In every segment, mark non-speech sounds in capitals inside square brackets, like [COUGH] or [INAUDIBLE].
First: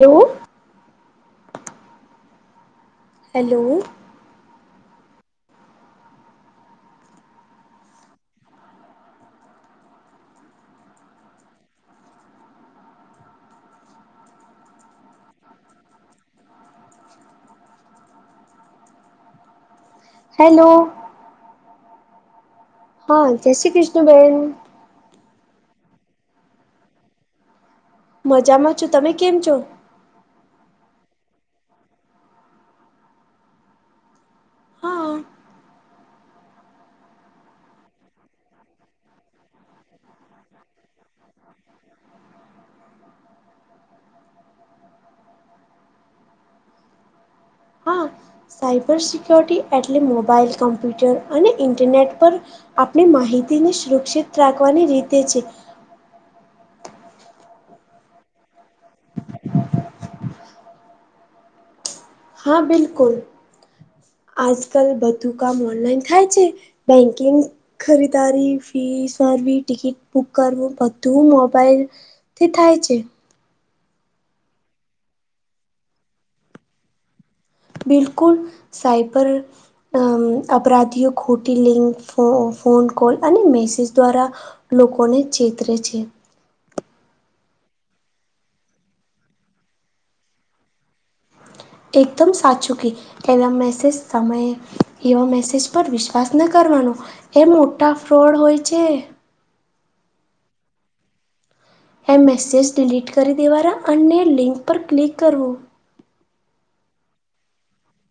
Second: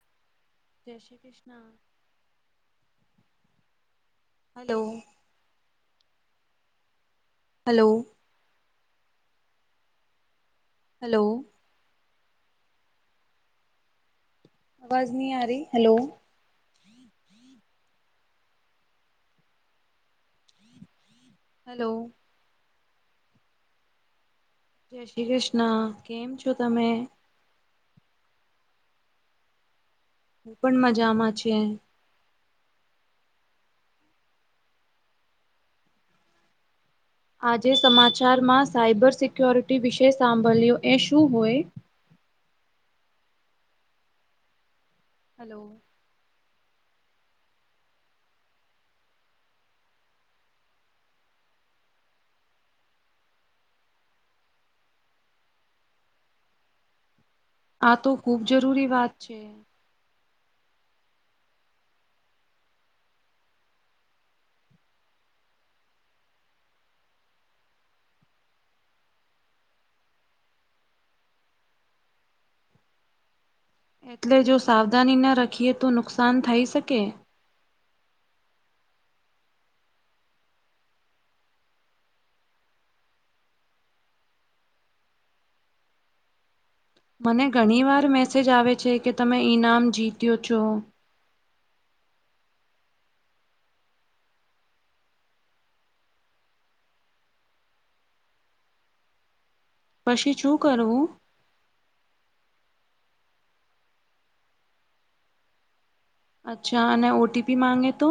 એવું જય Shri Krishna hello.. hello.... hello.... hello અવાજ નહી આ રહી હલો હેલો હલો હા જય શ્રી કૃષ્ણ બહેન જય શ્રી કૃષ્ણ કેમ છો તમે મજામાં છું તમે છો હું પણ મજામાં છે. હા આજે સમાચારમાં સાયબર સિક્યોરિટી વિશેય સાંભળ્યો એ શું હોય હલો હા સાયબર સિક્યોરિટી એટલે મોબાઈલ કમ્પ્યુટર અને ઇન્ટરનેટ પર આપણે માહિતીને સુરક્ષિત રાખવાની રીતે છે. આ તો ખુબ જરૂરી વાત છે. હા બિલકુલ આજકાલ બધું કામ ઓનલાઈન થાય છે બેંકિંગ ખરીદારી ફી કરવી ટિકિટ બુક કરવું બધું મોબાઈલ થી થાય છે. એટલે જો સાવધાની ન રાખીએ તો નુકસાન થઈ શકે બિલકુલ સાઇબર અ અપરાધીઓ ખોટી લિંક ફો ફોન કોલ અને મેસેજ દ્વારા લોકોને ચેતરે છે. મને ઘણી વાર મેસેજ આવે છે કે તમે ઈનામ જીત્યો છો એકદમ સાચું કી કેવા મેસેજ સમયે એવા મેસેજ પર વિશ્વાસ ન કરવાનો એ મોટા ફ્રોડ હોય છે. પછી શું કરવું એ મેસેજ ડિલીટ કરી દેવારા અન્ય લિંક પર ક્લિક કરવો અચ્છા અને ઓ ટી પી માગે તો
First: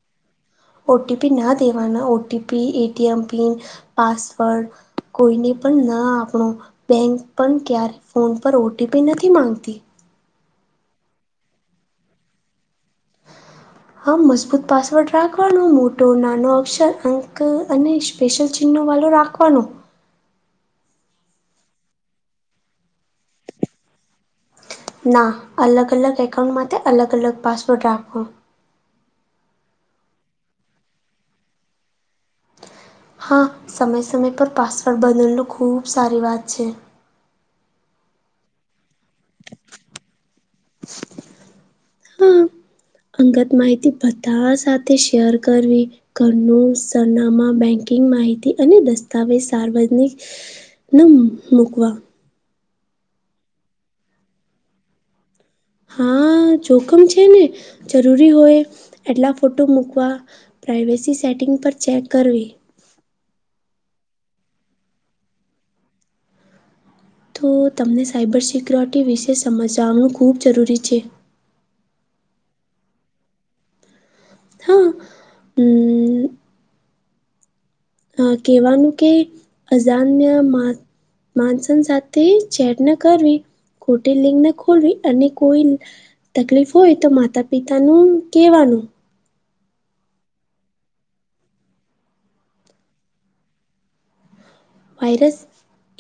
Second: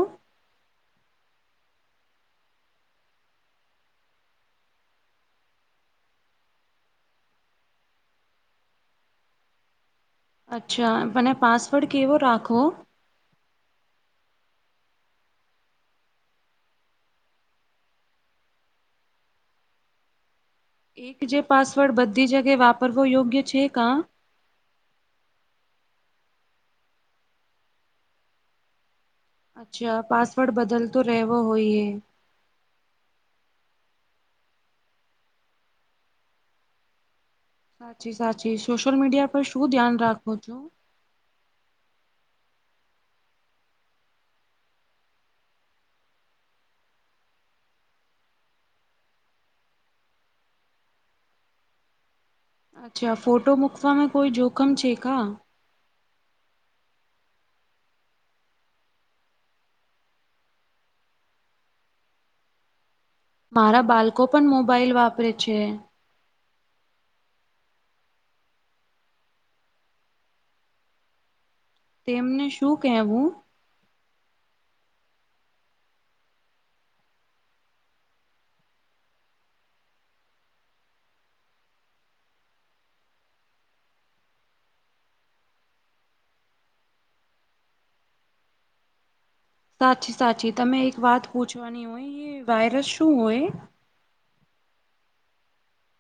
ઓ ટી પી ના દેવાના O T P ATM pin password કોઈને પણ ના આપણો બેંક પણ ક્યારે ફોન પર ઓટીપી નથી માંગતી અચ્છા મને પાસવર્ડ કેવો રાખવો હમ મજબૂત પાસવર્ડ રાખવાનો મોટો નાનો અક્ષર અંક અને કેક્શન ચિહ્ન વાળું રાખવાનું એક જે પાસવર્ડ બધી જગ્યા વાપરવો યોગ્ય છે કા ના અલગ અલગ એકાઉન્ટમાં માટે અલગ અલગ પાસવર્ડ રાખો અચ્છા પાસવર્ડ બદલ તો રહેવો હોય એ હા સમય સમય પર પાસવર્ડ બદલનું ખૂબ સારી વાત છે. સાચી સાચી સોશિયલ મીડિયા પર શું ધ્યાન રાખો છો હા. અંગત માહિતી બધા સાથે શેર કરવી ઘરનું સરનામા બેન્કિંગ માહિતી અને દસ્તાવેજ સાર્વજનિક નું મૂકવા અચ્છા ફોટો મૂકવાવામાં કોઈ જોખમ છે કા હા જોખમ છે ને જરૂરી હોય એટલા ફોટો મૂકવા પ્રાઈવેસી સેટિંગ પર ચેક કરવી. મારા બાલ્કો પન મોબાઈલ વાપરે છે. તો તમને સાયબર સિક્યોરિટી વિશે સમજાવાનું ખૂબ જરૂરી છે. તેમને શું કહેવું? હા, હમ્મ અ કેવાનું કે અજાન્ય મા માનસન સાથે ચેટ ન કરવી. ખોટી લિંક ન ખોલવી અને કોઈ તકલીફ હોય તો માતા પિતાન કહેવાનું સાચી સાચી, તમે એક વાત પૂછવાની હોય. એ વાયરસ શું હોય? વાયરસ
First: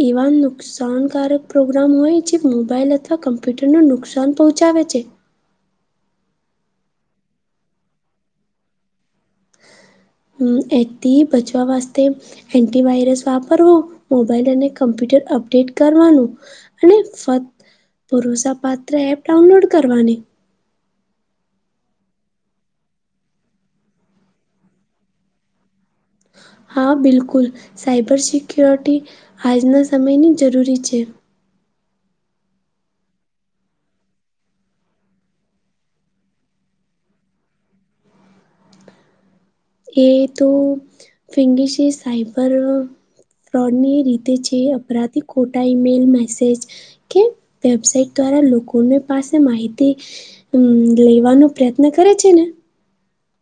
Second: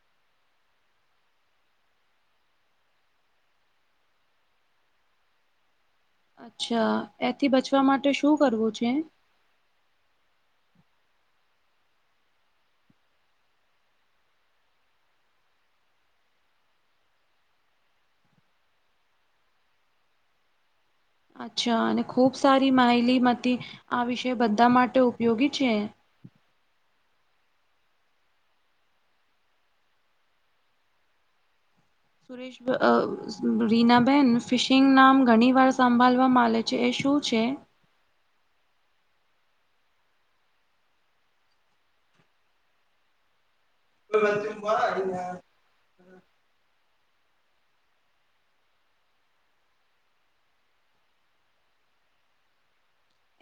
એવા નુ નુકશાનકારક પ્રોગ્રામ હોય જે મોબાઈલ અથવા કમ્પ્યુટરનું નુકસાન પહોંચાવે છે. અચ્છા, એથી બચવા માટે શું કરવું છે? હમ્મ, એથી બચવા વાસ્તે એન્ટીવાયરસ વાપરવો, મોબાઈલ અને કમ્પ્યુટર અપડેટ કરવાનું અને ફત ભરોસાપાત્ર એપ ડાઉનલોડ કરવાની. અચ્છા અને ખૂબ સારી માહલીમતી આ વિષય બધા માટે ઉપયોગી છે. હા બિલકુલ, સાયબર સિક્યોરિટી આજના સમયની જરૂરી છે. સુરેશ અ રીનાબેન ફિશિંગ નામ ઘણીવાર સાંભલવા મલે છે એ શું છે? એ તો ફિંગીશી સાઈબર ફ્રોડની રીતે છે. અપરાધી ખોટા, ઈમેલ, મેસેજ કે વેબસાઇટ દ્વારા લોકોનું પાસે માહિતી હમ, લેવાનો પ્રયત્ન કરે છેને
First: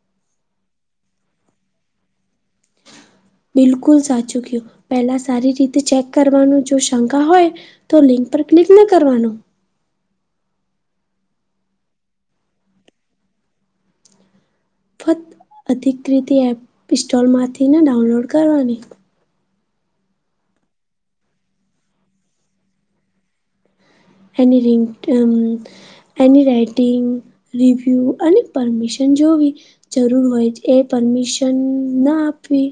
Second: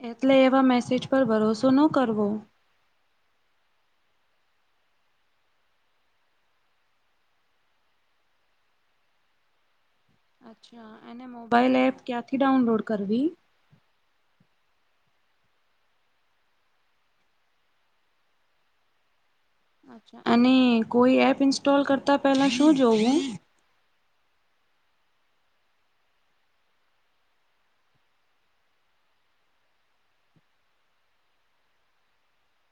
એટલે એવા મેસેજ પર ભરોસો ન કરવો. બિલકુલ સાચું ક્યું પહેલા સારી રીતે ચેક કરવાનું જો શંકા હોય તો લિંક પર ક્લિક નઇ કરવાનું. અચ્છા, એને મોબાઈલ એપ ક્યાંથી ડાઉનલોડ કરવી? ફત અધિકૃતિ એપ ઇસ્ટોલમાંથીને ડાઉનલોડ કરવાની. અને કોઈ એપ ઇન્સ્ટોલ કરતા પેલા શું જોવું? એની રિંગ ટમ એની રાઈટિંગ, રિવ્યૂ અને પરમિશન જોવી. જરૂર હોય છ એ પરમિશન ન આપવી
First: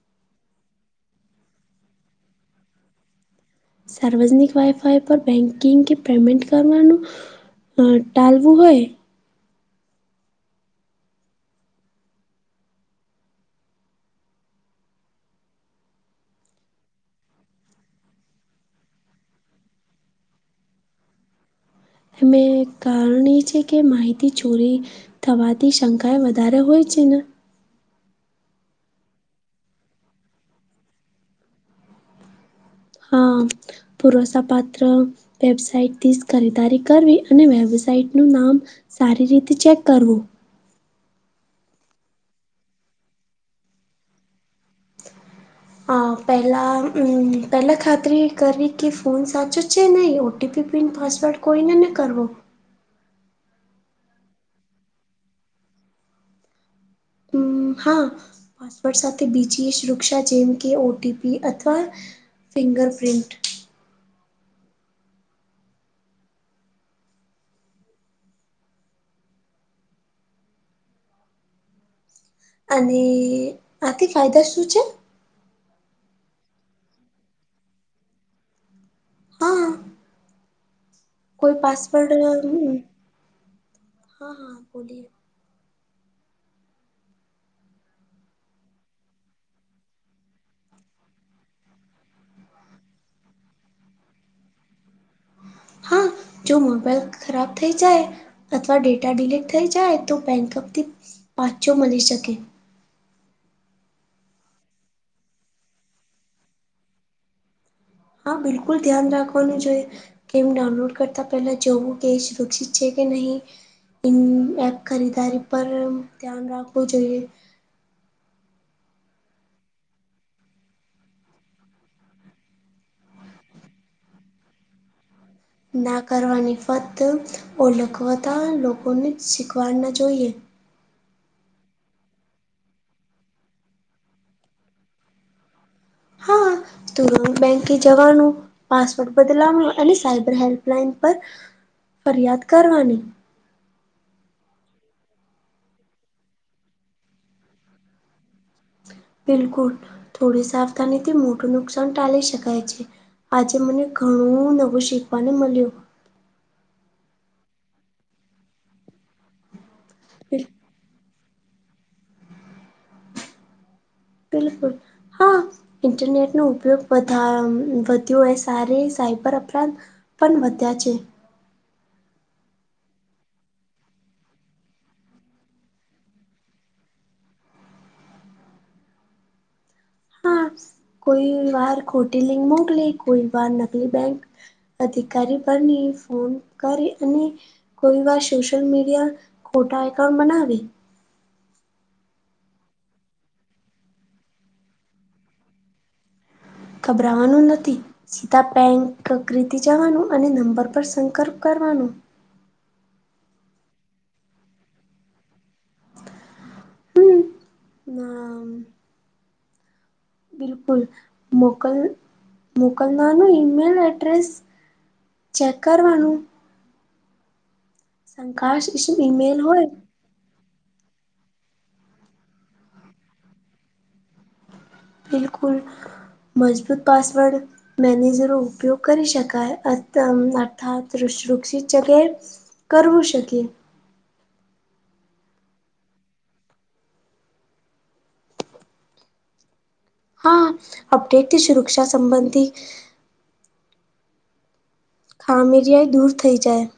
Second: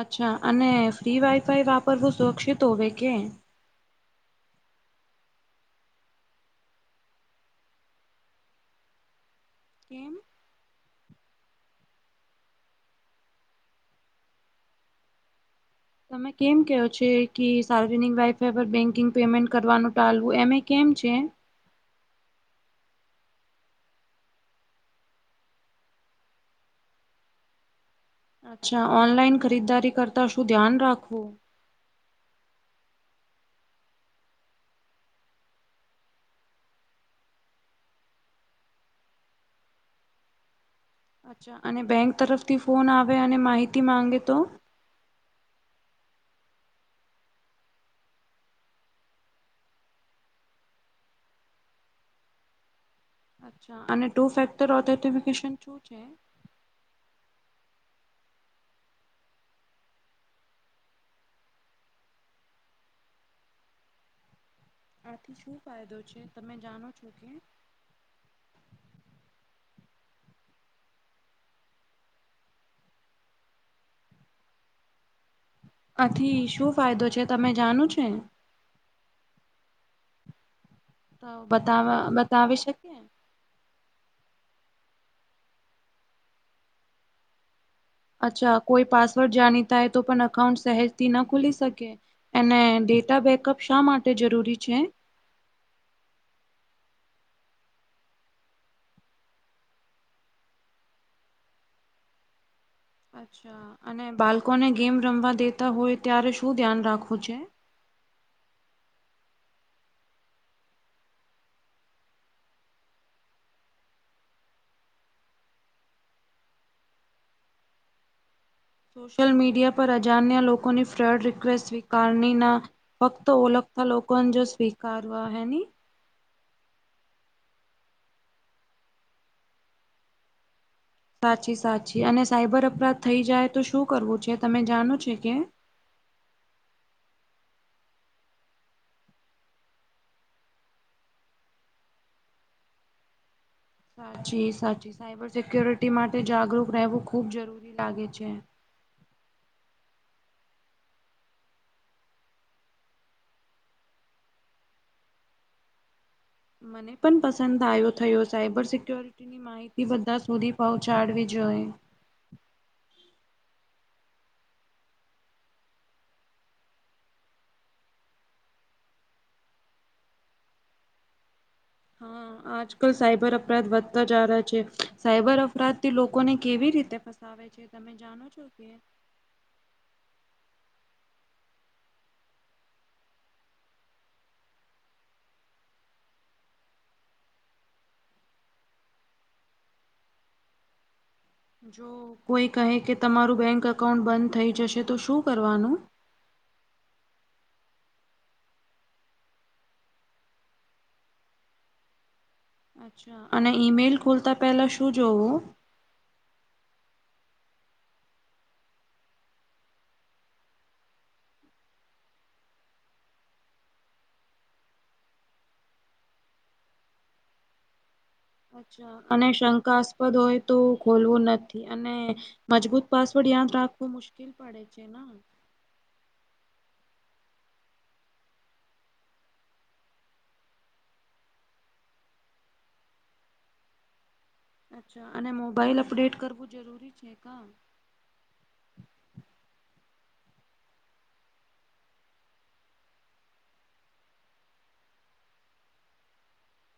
અચ્છા, અને ફ્રી વાઈફાઈ વાપરવું સુરક્ષિત હોવે કે? સાર્વજનિક વાઇફાઈ પર બેંકિંગ કે પેમેન્ટ કરવાનું હ ટાલવું હોય કેમ? તમે કેમ કહયો છો કે સાર્વજનિક વાઈફાઈ પર બેન્કિંગ પેમેન્ટ કરવાનું ટાલવું એમે કેમ છે? એમે કારણ એ છે કે માહિતી ચોરી થવાથી શંકાએ વધારે હોય છે ને? અચ્છા, ઓનલાઈન ખરીદારી કરતા શું ધ્યાન રાખવું? હા, ભરોસાપાત્ર વેબસાઇટથી જ ખરીદારી કરવી અને વેબસાઇટનું નામ સારી રીતે ચેક કરવું. અચ્છા, અને બેંક તરફથી ફોન આવે અને માહિતી માંગે તો? અ પહેલાં અમ પહેલાં ખાતરી કરવી કે ફોન સાચો છે નઈ ઓ ઓટીપી પિન પાસવર્ડ કોઈને ન કરવો, અચ્છા, અને ટુ ફેક્ટર ઓથેન્ટિફિકેશન શું છે?, હમમ હા, પાસવર્ડ સાથે બીજીય સુૃરક્ષા જેમ કે ઓટીપી અથવા ફિંગરપ્રિન્ટ, આથી શું ફાયદો તમે જાણો છો કે, અને, આથી ફાયદા શું છે?, આથી શું ફાયદોછે તમે જાણો છો એ, હા, તો કોઈ બતાવા પાસવર્ડ બતાવી હમ શકે? હા હા બોલીએ, અચ્છા કોઈ પાસવર્ડ જાણીતાય તો પણ અકાઉન્ટ સહેજથી ન ખુલી શકે, એને ડેટા બેકઅપ શા માટે જરૂરી છે?, હા, જો મોબાઈલ ખરાબ થઈ જાય, અથવા ડેટા ડિલીટ થઈ જાય તો બેંકઅપથી પાછો મલી શકે, અચ્છા અને બાલકોને ગેમ રમવા દેતા હોય ત્યારે શું ધ્યાન રાખવું છે?, હા બિલકુલ ધ્યાન રાખવાનું છે, ગેમ ડાઉનલોડ કરતાં પહેલા જોવું કે એ સુરક્ષિત છે કે નહીં, ઇન એપ ખરીદારી પર ધ્યાન રાખવું જોઈએ., સોશિયલ મીડિયા પર અજાણ્યા લોકોની ફ્રેન્ડ રિક્વેસ્ટ સ્વીકારવી નહી, ફક્ત ઓળખતા લોકોની જ સ્વીકારવા ની, ના કરવાની ફક્તઓળખતા લોકોની સ્વીકારવી જોઈએ., સાચી સાચી, અને સાયબર અપરાધ થઈ જાય તો શું કરવું છે તમે જાણો છો કે?, હા. તરત બેંકે જવાનું., પાસવોર્ટ બદલાવો અને સાયબર હેલ્પલાઇન પર ફરિયાદ કરવાની., સાચી સાચી સાયબર સિક્યોરિટી માટે જાગૃત રહેવું ખૂબ જરૂરી લાગે છે., બિલકુલ! થોડી સાવધાનીથી મોટું નુકસાન ટાલી શકાય છે., આજે મને ઘણું નવું શીખવાને મળ્યું., મને પણ પસંદ આવ્યો થયો, સાયબર સિક્યોરિટી -, ની માહિતી બધા સુધી પહોંચાડવી જોઈએ., બિલકુલ., હા. ઇન્ટરનેટ નો ઉપયોગ વધા વધ્યો એય સારી સાયબર અપરાધ, - પણ વધ્યા છે., હા આજકાલ સાયબર અપરાધ વધતા જ રહે એમમેંછે. સાયબર અપરાધથી લોકોને કેવી રીતે - ફસાવે છે? તમે જાણો છો કે?, હા કોઈ વાર ખોટી લિંક મોકલી. કોઈ વાર નકલી બેંક અધિકારી બની ફોન કરી અને, કોઈ વાર સોસિ્યલ મિડિયા ખોટા એકાઉન્ટ બનાવી. જો કોઈ કહે કે તમારું બેંક અકાઉન્ટ બંધ થઈ જશે તો શું કરવાનું?, ઘભરાવાનું નથી., સીધા બેન્ક કૃતિ જવાનું અને નંબર પર સંકર્પ કરવાનો., અચ્છા અને ઈમેલ ખોલતા પહેલા શું જોવું?, હમ. અ..., બિલકુલ. મોકલ મોકલનાનું ઈમેલ એડ્રેસ, ચેક કરવાનું., શંકાશ અચ્છા. અને ઈમેલ હોય શંકાસપદ, [UNINTELLIGIBLE] હોય તો ખોલવું નથી, અને મજબૂત પાસવર્ડ યાદ રાખવું મુશ્કેલ પાડે છેે ના? બિલકુલ મજબૂત પાાસવર્ડ મેની જરૂર ઉપયોગ કરી શકાય. અર્થાત વૃક્ષિત જગ્યાએ કરવું શકીએ. અચ્છા અને મોબાઈલ અપડેટ કરવું જરૂરી છે કા? હા અપડેટથી સુરક્ષા સંબંધી ખામીરિયાએ દૂર થઈ જાય.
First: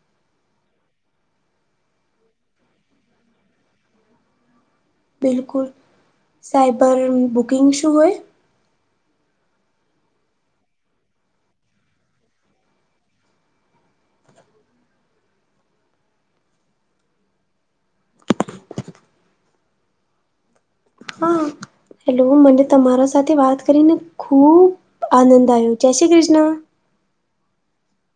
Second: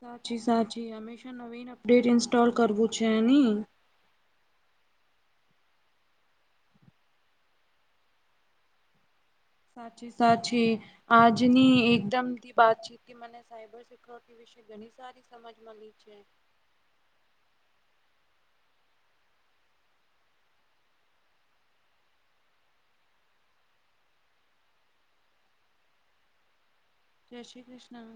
સાચી સાચી હંમેશા નવીન અપડેટ ઈન્સ્ટોલ કરવું છે ની? બિલકુલ. સાયબર બુકિંગ શું હોય? સાચી સાચી આજની એકદમથી વાત છે, કે મને સાયબર સિક્યોરિટી વિશે ઘણી સારી સમજ મળી છે. હા. હેલો. મને તમારા સાથે વાત કરીને ખૂબ આનંદ આવ્યો, જય શ્રી કૃષ્ણ. જય શ્રી કૃષ્ણ.